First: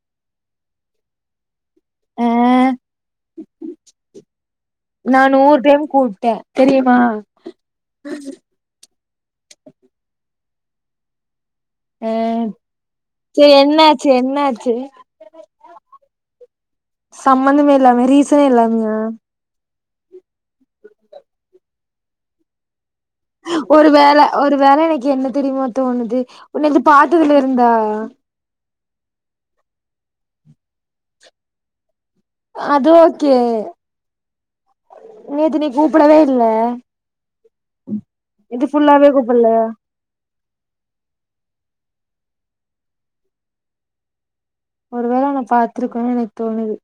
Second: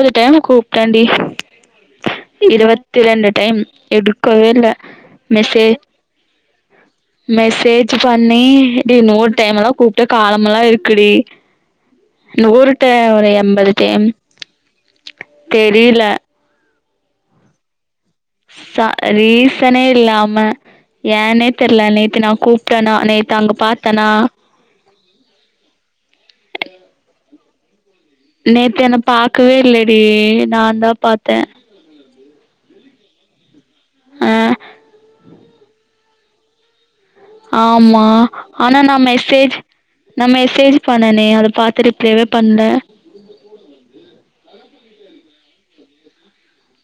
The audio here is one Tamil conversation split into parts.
ஒரு டைமு கூப்டேடி ஆ இருவத்தி ரெண்டு டைம் எடுக்கவே இல்ல நா நூறு மெச்சே டைம் கூப்ட்டே தெரியுமா மெசேஜ் பண்ணி டி இன்னொரு டைம் எல்லா கூப்ட்டு காலமெலா இருக்குடி ஆ இன்னொரு டே ஒரு சேரி எண்பது டைம் என்னாச்சு என்னாச்சு தெரியில சம்பந்தமே இல்லாமே ரீசனே இல்லாம சனே இல்லாம ஏனே தெரில நேத்து நா கூப்ட்டேனா ஒரு வேல ஒரு வேல எனக்கு என்ன தெரியுமோ தோணுது உன்ன இது பாத்ததுல இருந்தா நேத்து என்ன பாக்கவே இல்லடி நா தா பாத்தே அது ஓகே ஆ நேத்து நீ கூப்டவே இல்ல ஆமா இது ஆனா நா ஃபுல்லாவே கூப்பல்ல மெசேஜ் நா மெ சேஜ் பண்ணனே அத பாத்து ரிப்ளைவே பண்ல ஒருவேள நா பாத்துருக்கனு எனக்கு தோணுது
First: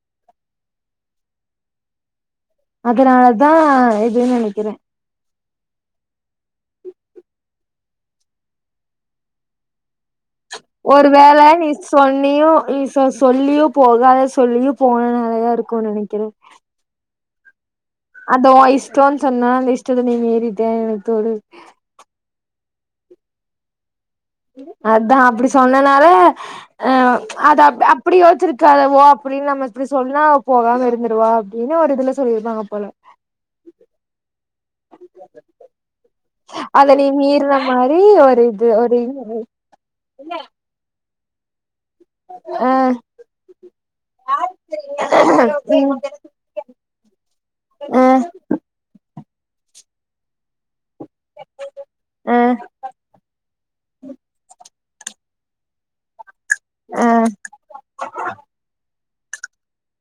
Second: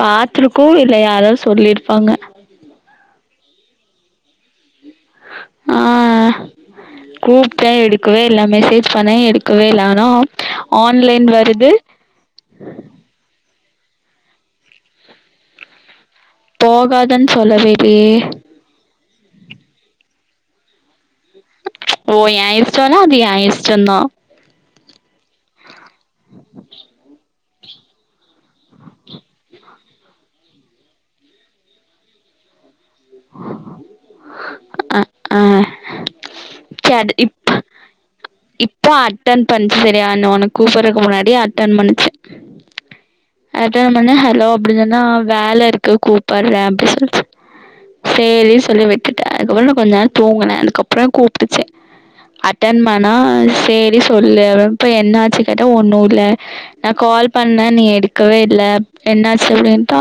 பாத்துருக்கு இல்ல யாரா சொல்லிருப்பாங்க அதனாலதா இது நெனக்கிறே ஆ கூப்ட்டே எடுக்கவே இல்ல மெசேஜ் பண்ணே எடுக்கவே இல்ல ஆனா ஒரு ஆன்லைன் வேல நீ வருது சொன்னியு நீ சொ சொல்லியு போகாத சொல்லியு போன நாலதா இருக்கு நெனைக்கிறே இல்லன் சொல்லவே இல்லயே அது ஒ இஷ்டோ சொன்னா அந்த இஷ்டத்த நீ மீறிட்ட தோணு ஓ ஏ இஷ்டோனா அது ஏ இஷ்டோ தா அதா அப்டி சொன்னனால ஆ அத அ அப்டி யோச்சிருக்கலால ஓ அப்டின்னு நம்ம இப்டி சொன்னா போகாம இருந்துடுவா அப்டின்னு ஒரு இதுல சொல்லி இருப்பாங்க போல அ ஆ அத நீ சேரி இப் மீறின மாரி ஒரு இது இப்ப ஒரு அட்டன் பண்ச்சு செரியா என்ன உனக்கு கூப்புட்றக்கு முன்னா டி அட்டன் பண்ணி ஆ அட்டன் பண்ணி ஹலோ அப்டி சொன்னா ஆ வேல ம் இருக்கு கூப்பட்றே அப்டி சொல்லிச்சு அ சேரி சொல்லி விட்டுட்டே அதுக்கப்றோ நா கொஞ்ச நேரோ தூங்குனே அதுக்கப்றோ பிடிச்சே அ அட்டன் பண்ணா சேரி சொல்லு இப்போ என்ன ஆச்சு கேட்டா ஒன்னு இல்ல நா அ கால் பண்ணே நீ எடுக்கவே இல்ல என்னாச்சு அப்டின்ட்டா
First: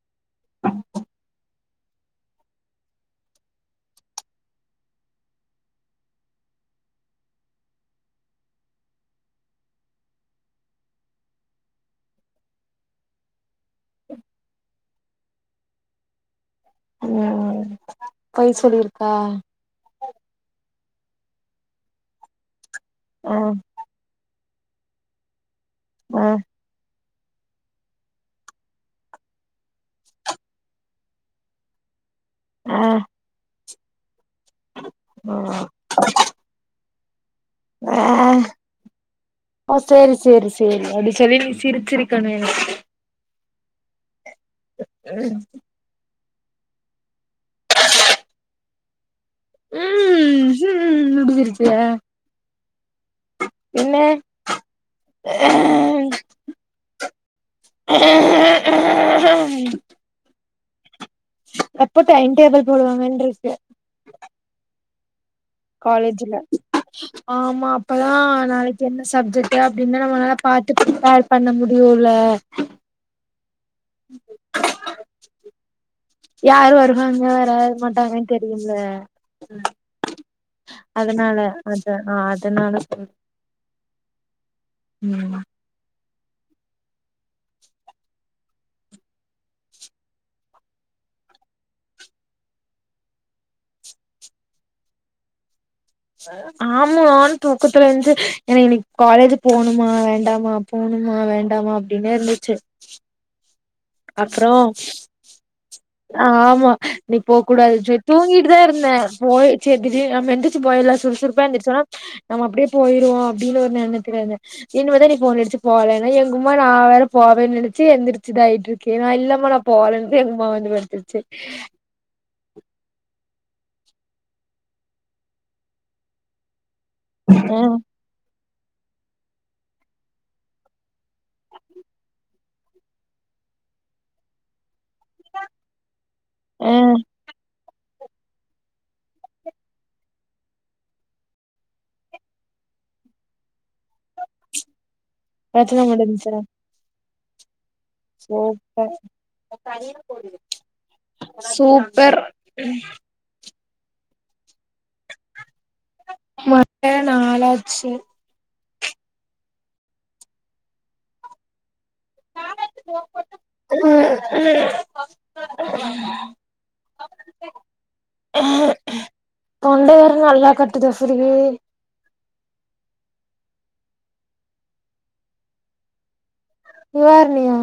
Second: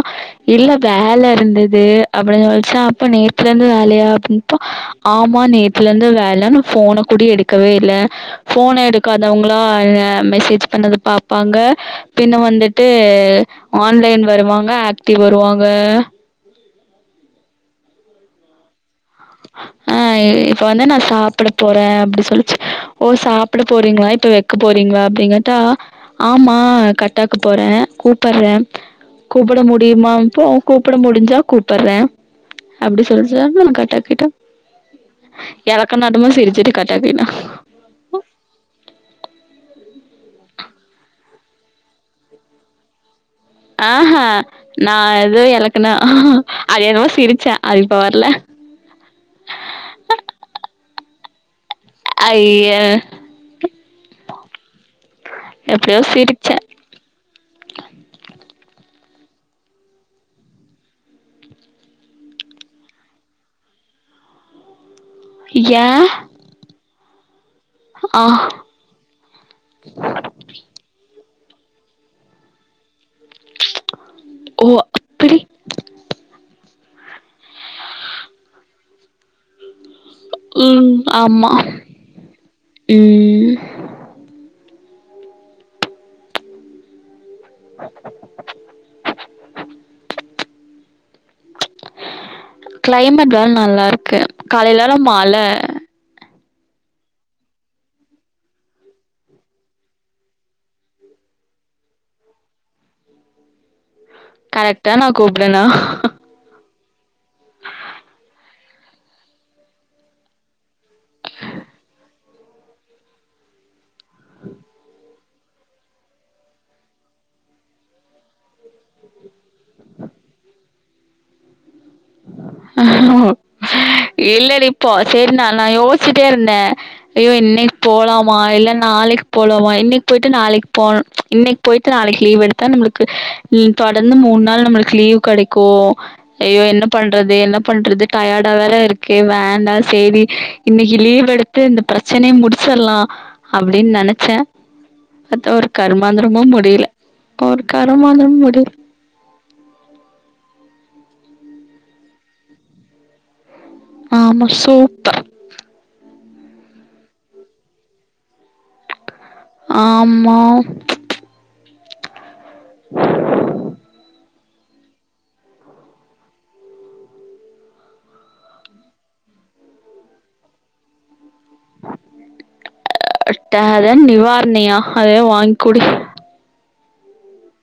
இல்ல வேல இருந்த து அப்டின்னு சொல்ச்சா அப்ப நேத்துலருந்து வேலையா அப்டின்ப்போ ஆமா நேத்துலந்து வே லனு ஃபோன கூட எடுக்கவே இல்ல ஃபோன எடுக்காதவங்களா ஏ மெசேஜ் பண்ணது பாப் பாங்க பின்ன வந்துட்டு ஆன்லைன் வருவாங்க ஆக்டிவ் வருவாங்க ஓ பொய் சொல்லிருக்கா இப்ப வந்து நா சாப்ட போறே அப்டி சொல்ச்சு ஓ அ சாப்ட போறீங்களா இப்ப எ க்கு போறீங்களா அப்டிங்கேட்டா அ ஆமா கட்டாக்கு போறே கூப்புறே கூப்பட முடியுமா இப்போ கூப்பட முடிஞ்சா கூப்பர்றே அ அப்டி அ சொல்ச்சு அதுக்குள்ள கட்டாகிட்ட எலக்கனாட்டமா சிரிச்சுட்டு கட் ட்டாகிட்டா ஆஹ் ஓ சேரி சேரி சேரி அப்டி சொல்லி நீ சிரிச்சிருக்கணு ஆஹ நா எது எலக்கனா அது என்னமோ சிரிச்சே அது இப்ப வர்ல ம் ஹ்ம் அப்டி சிரிச் ஐய [unintelligible] எப்டியோ சிரிச்ச [unintelligible] எப்போ டைம் டேபிள் போடுவாங்கன்ருக்கு ஏன் காலேஜுல ஆமா அப்பதா ஆ நாளைக்கு என்ன சப்ஜெக்ட்டு அப்டின்லா நம்மனால பாத்து ப்ரிப்பேர் பண்ண முடியுல ஓ அப்படி யாரு வருவாங்க வர மாட்டாங்கன்னு தெரில ம் ம் ஆமா அத அதனால சொல் ம் ம் க்ளைமேட் வேற நல்லா இருக்கு காலிலல்லா மழ ஆமானு தூக்கத்துல இருந்து எனக் இன்னிக்கு காலேஜ் போணுமா வேண்டாமா போணுமா வேண்டாமா அப்டினே இருந்துச்சு அப்றோ கரெக்டா நா கூப்டனா ஆமா இன்னைக்கு போ கூடாது செரி தூங்கிட்டுதா இருந்தன் போய் செர் திரி நம்ம எந்திரிச்சி போயர்ல்ல சுறுசுறுப்பா எந்திரிச்சோன்னா நம்ம அப்டியே போயிருவோ அப்டின்னு ஒரு நென க்கிறாங்க இனிமே தா நீ ஃபோன் அடிச்சு போலன்னா எங்கும்மா நா வேற போவேன்னு நெனச்சு எந்திரிச்சிதாய்ட் இருக்கு நா இல்லாம நா போலன்ன எங்கும்மா வந்து படுத்துருச்சு ஹோ இல்லடி இப்போ சேர் நா லா யோசிச்சுட்டே இருந்த ஐயோ ஆ இன்னைக் போலாம் மா இல்ல நாளைக் போலாமா இன்னைக்கு போயிட்டு நாளைக்கு போனு இன்னைக்கு போய்ட்டு நாளைக்கு லீவ் எடுத்தா நம்மளுக்கு ல் தொடர்ந்து மூண் நாள் நம்மளுக் கு லீவ் கடைக்கு ஐயோ ஆ என்ன பண்றது என்ன பண்றது டயார்டா வேற இருக்க வேண்டா சேரி இன்னைக்கு லீவ் எடுத்து இந்த ப்ரெச்சனைய முடிச்சர்லா அப்டின் நெனச்ச பாத்தா ஒரு பிரச்சன முடிஞ்ச்சா கர்மாந்திரமும் முடியல ஒரு கருமாந்திரமு முடியல சூப்பர் சூப்பர் ஆமா சூப்பர் ம [inaudible] நாலாச்சு ஆமா போன் போட்டு ம் ம் தொண்ட வேர நல்லா கட்டுது [unintelligible] [unintelligible] நிவார்ணயா அதே வாங்க்குடி நிவார்ணியா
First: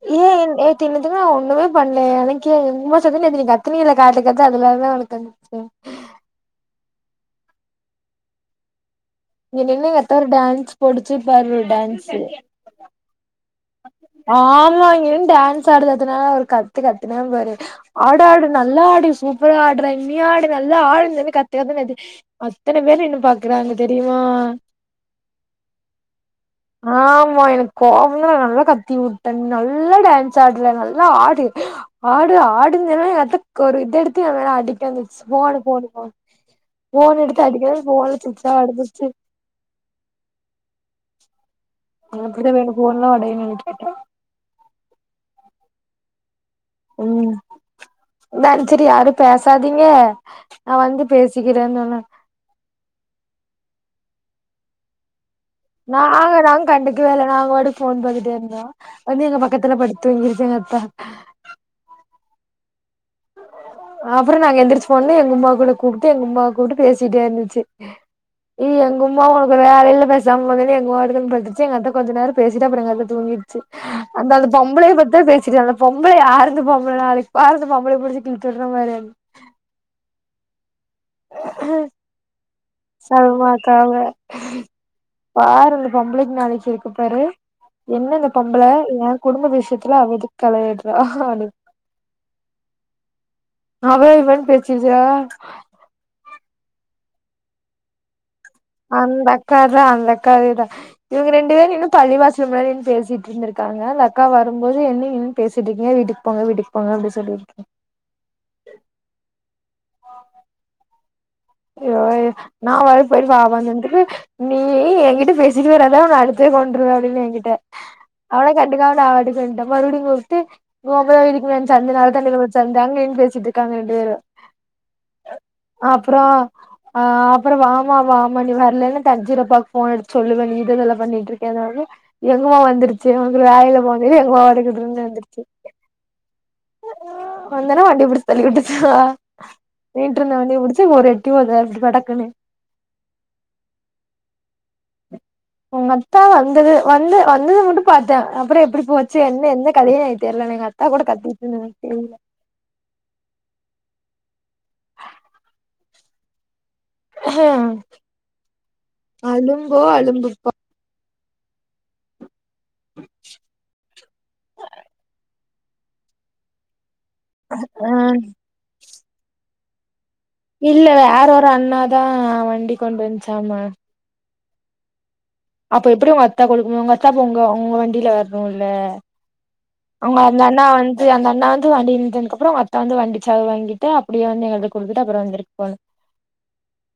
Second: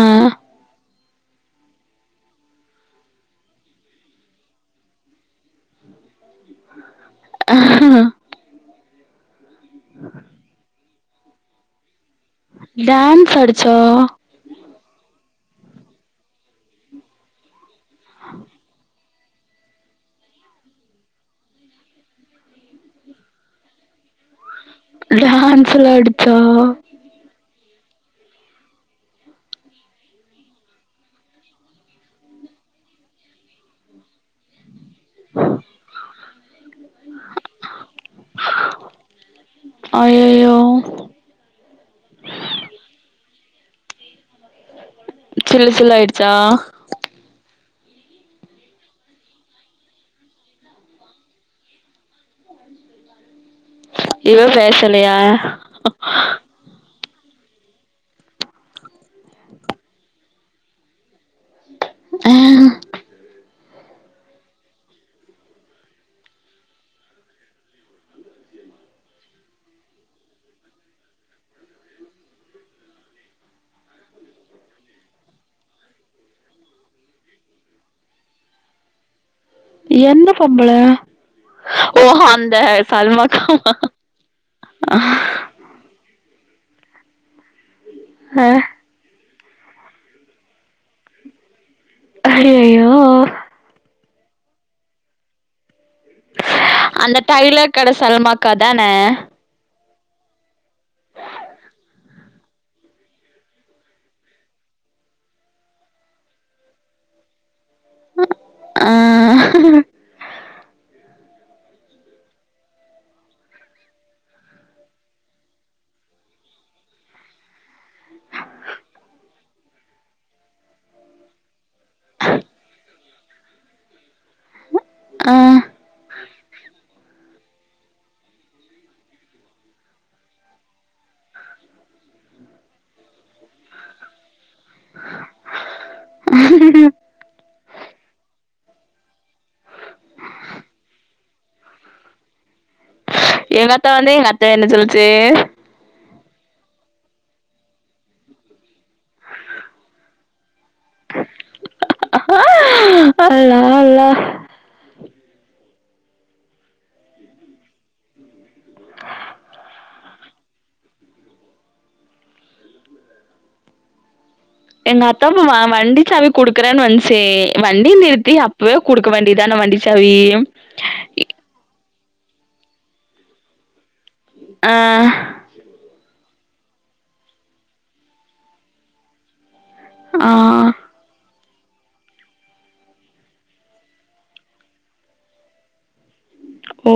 ஆ ஏ என் எ தின்னதுகு நா ஒண்ணுமே பண்லயே எனக்கே எங்கும்மா சொல்து நேத்து கத்துனில காட்டு கத்து அதுலாதா உனக் வந்திர்ச்சு [inaudible] அஹ்ஹா இங்க நின்னு எங்க அத்த ஒரு டான்ஸ் பொடுச்சு பாரு டான்சு டான்ஸ்டு ஆடு ஆமா இங்க நின்னு டான் சு ஆடுனாது நால ஒரு கத்து கத்துன பாரு ஆடு ஆடு நல்லா ஆடு சூப்பரா ஆடுற இனியு ஆடு நல்லா ஆடு நின்னு கத்துக்கத்துனுகத்தி அத்தன பேரு என்ன பாக்குறாங்க தெரியுமா டான்ஸ்ல ஆடு ஆமா எனக் கோவம் நல்லா கத்தி வுட்டே நல்லா டான்ஸ் ஆடுற நல்லா ஆடு ஆடு ஆடு சொன்னோனே எங்க அத்த ஒரு இத எடுத்து என் மேல அடிக்க வந்துச்சு போனு போனு போன் எடுத்து அடிக்க போன் சிச்சா ஒடஞ்சுருச்சு அய்யய்யோ அது அப்டிதா வேணு போன்லா உடையன்னு கேட்டே சில்லு சில்லா ஆயிடுச்சா ம் நான் செரி யாரு பேசாதீங்க நா வந்து பேசிக்கிறேன்னு சொன்னே இவ பேசலையா நாங்கத கண்டுக் க்வே இல்ல நாங்க பாட்டுக்கு போன் பாத்துட்டே இருந்தோ வந்து எங்க பக்கத்துல படுத்து துங்கிருச்சு எங்க அத்த ஆ அப்பறோ நாங்க எந்திரிச்சு போன்னே எங்க உம்மா கூட கூப்டு எங்க உம்மாவ கூப்டு பேசிட்டே இருந்துச்சு இ எங்க உம்மா உனக்கு வேல இல்ல பேசாம போங்கன்னு எங்க உம்மா வாட்டுக்கு வந்து படுத்திருச்சு எங்க அத்த கொஞ்சோ நேரோ பேசிட்டு அப்றோ எங்க அத்த தூங்கி போய்சு அந்த அந்த பொம்பளைய பத்திதா பேசிட்டு அந்த பொம்பளைய யாரு இந்த பொம்பள அதுக்கு பாரு பொம்பள புடிச்சு! ! ! ! ! ! ! ! ! ! பாரு எந்த பொம்பள ஓஹோ சல்மாக்காக பாரு இந்த பொம்பளைக்கி நாளைக் கிருக்கு பாரு என்ன இந்த பொம்பள எ குடும்ப விஷயத்துல அவ எதுக்கு தலயிடுற ஐய்யய்யோ அவ இவன்னு பேச்சிருச்சுஉ அந்த டைலர் கட சல்மாக்கா தானே அத அந்த அக்காவேதா இவங்க ரெண்டு பேரு இன்னு பள்ளிவாசல் முன்னாடி நின்னு பேசிட்டிருந்துருக்காங்க அந்த அக்கா வரும்போது என்ன இங்க நின்னு பேசிட்டு இருக்கீங்க வீட்டுக்கு போங்க வீட்டுக்கு போங்க அப்டி சொல்லிருக்கே ஆஹ் அய்யோ அய்யோ நா வர போய் பாப்போனு சொன்னதுக்கு நீ என்கிட்ட பேசிட்டு வராதா உன்ன அடுத்து கொன்றுவே அப்டின்னு என்கிட்ட அதலா கண்டுக்காம நா வாட்டுக்கும் வண்ட்ட மறுபடியு கூப்டு [unintelligible] சந்துனாலதா [unintelligible] சந்தா அங்க பேசிட்டு இருக்காங்க ரெண்டு பேரு ஆ அப்றோ அஹ அப்றோ வாமா வாமா நீ வர்லனா தஞ்சிரப்பா போன் அடிச்சு சொல்லுவே நீ இத இதெல்லா பண்ணிட்டு இருக்கேனுனோனே எங்கமா வந்துருச்சு உனக்கு வேற வேல போ இது எங்க [unintelligible] இருந்து வந்துருச்சு [unintelligible] இருந்தனா வண்டிய புடிச்சு தள்ளி விட்டுச்சா நின்றுருந்த வண்டிய புடிச் ச்சு ஒரு எட்டி ஒத இப்டி படக்குனு எங்க அத்த வந்து எங்க அத்த என்ன சொல்லுச்சு உங்க அத்த வந்தது வந்து வந்தது மட்டு பாத்தே அப்றோ எப்டி போச்சு என்ன எந்த கதைனு தெரியல எங்க அத் நா கூட கத்திச்சுனு என்கு தெரியல அல்லா அல்லா அலும்போ அலும்புப்பா [unintelligible] எங்க அத்தாப்பு வண்டி சாவி குடுக்குறேன்னு வந்ச்சே ஆ வண்டி நிறுத்தி அப்பவே குடுக்க வேண்டி தான வண்டி சாவி இல்ல வேற ஒரு அண்ணாதா வண்டி கொண்டு வந்ச்சாமா ஆ அப்ப எப்டி உங்க அத்தா கொடுக் உங்க அத்தா உங்க அவுங்க வண்டில வர்ணுல்ல அவுங்க ஆ அந்த அண்ணா வந்து அந்த அண்ணா வந் து வண்டி நித்ததுக்கு அப்றோ அத்த வந்து வண்டி சாவி வாங்கிட்டு அப்டியே வந்து எங்கள்ட்ட குடுத்துட்டு அப்றோ வந்துருக்கு போ ஓ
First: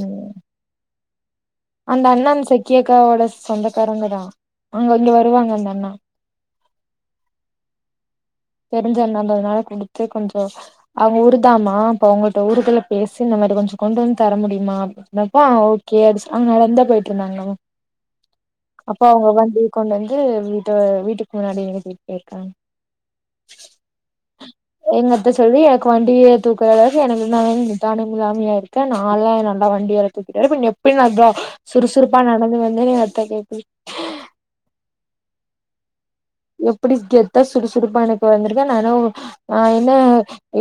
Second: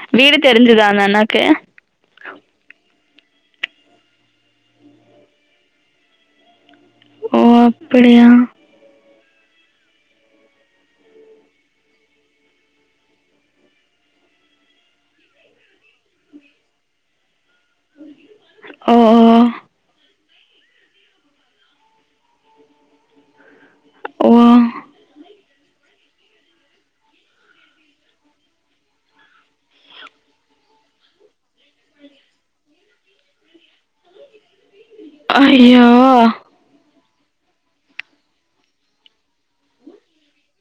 ம் வீடு தெரிஞ்சுதா அந்த அண்ணாக்கு அந்த அண்ணா அந்த செக்கி அக்காவோட சொந்தக்காரங்க தா அங்க இங்க வருவாங்க அந்த அண்ணா ஓ அப்பிடியா னால குடுத்து கொஞ்சோ அவங்க ஊரு தாமா இப்ப உங்கள்ட ஊருக்குள்ள பேசி இந்த மரி கொஞ்சோ கொண்டு வந் த முடியுமா [unintelligible] ஓகே அவங்க நடந்தா போயிட்ருந்தாங்லா ஓ அப்ப அவங்க வண்டி கொண் வந்த ஏ வீட்டு வீட்டுக்கு முன்னாடி [unintelligible] இருக்கா ஓ ஓ எங்கத்த சொல்லி கு வண்டிய தூக்றளவுக்கு எனக்கு [unintelligible] நிதானம் இல்லாமையா இருக்கே நான்லா என்னாலலா வண்டிய எடுக்க முடியாது போயி நீ [unintelligible] சுறுசுறுப்பா நடந்து வந்தேனு ஏ அத்த கேக்குது அய்யோ எப்டி கெத்தா சுறுசுறுப்பா இன்னக்கு வந்துருக்கே நா என்ன நா என்ன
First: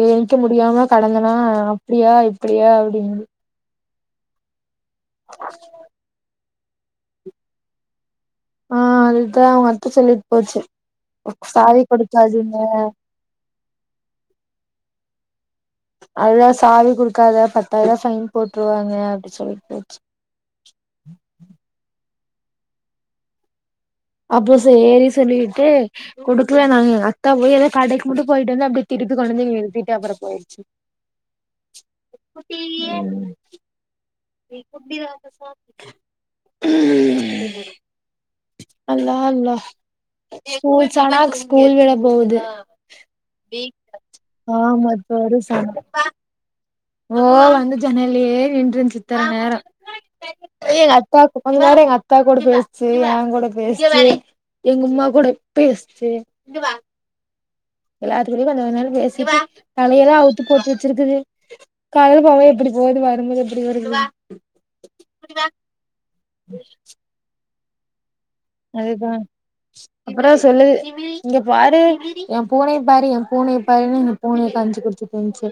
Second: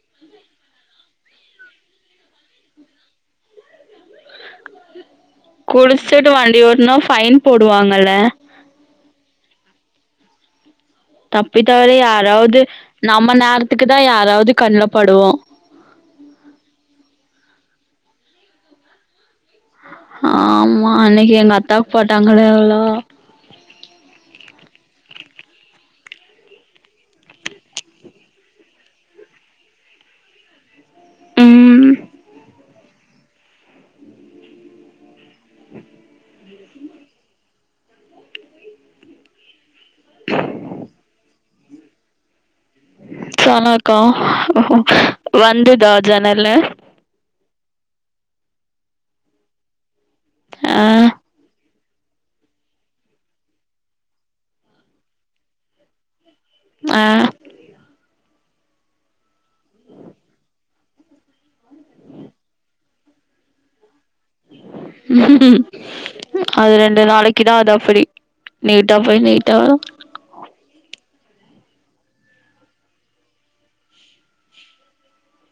ஏன்க்க முடியா அவா கடந்தனா அப்டியா இப்டியா அப்டிங்குது குடிச்சுட்டு வண்டி ஓட்னா ஃபைன் போடுவாங்கல்ல இதா அவங்க அத்த சொல்லிட் போச்சு தப்பி சாவி தவறி குடுக்காதீங்க யாராவது நம்ம நேரத்துக்கு தா யாராவது கண்லப்படுவோ அதுதா சாவி குடுக்காத பத்தாயிர்வா ஃபைன் போட்ருவாங்க சொல்லிட்டு ஆமா அன்னக்கி எங்க அத்த போட்டாங்களே அல்லா அப்ப சேரி சொல்லிட்டு குடுக்ல நாங்க அத்தா போய் ஏதோ கடைக்கு மட்டு போயிட்டு வந்து அப்டே திருப்பி கொண்டு வந் டிய நிறுத்திட்டு அப்றோ போயிடுச்சு ம் [inaudible] [inaudible] அல்லா அல்லா [unintelligible] ஆமா இப்ப வரு [unintelligible] சன வந்துதா ஜனலு ஓ வந்து ஜனல்லயே நின்ட்ருன்ச்சு இத்த நேரொ ஆ [unintelligible] கொஞ்ச நேர எங் அத் அத்தா கூட பேசுச்சு என் கூட பேசுச்சு எங்க உம்மா கூட பேசுச்சு ஆ எல்லாத்துகிட்யு கொஞ்ச கொஞ்சன் பேசிட்டு தலையெல்லா அவ்த்து போட்டு வெச்சுருக்குது கால்ல பாவ எப்புடி போது வரும்போது இப்புடி வருது ம் அது ரெண்டு நாளைக்கி தா அது அப்டி நீட்டா அதுதா போய் நீட்டா வரு அப்றோ சொல்லு இங்க பாரு ஏன் பூனைய பாரு ஏன் பூனைய பாருன்னு இந்த பூனைய காம்ச்சு குடுத்து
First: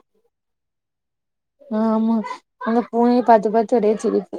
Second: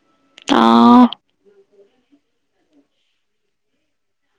[unintelligible] [inaudible] ஆமா அந்த பூனைய பாத்து பாத்து ஒரே சிரிப்பு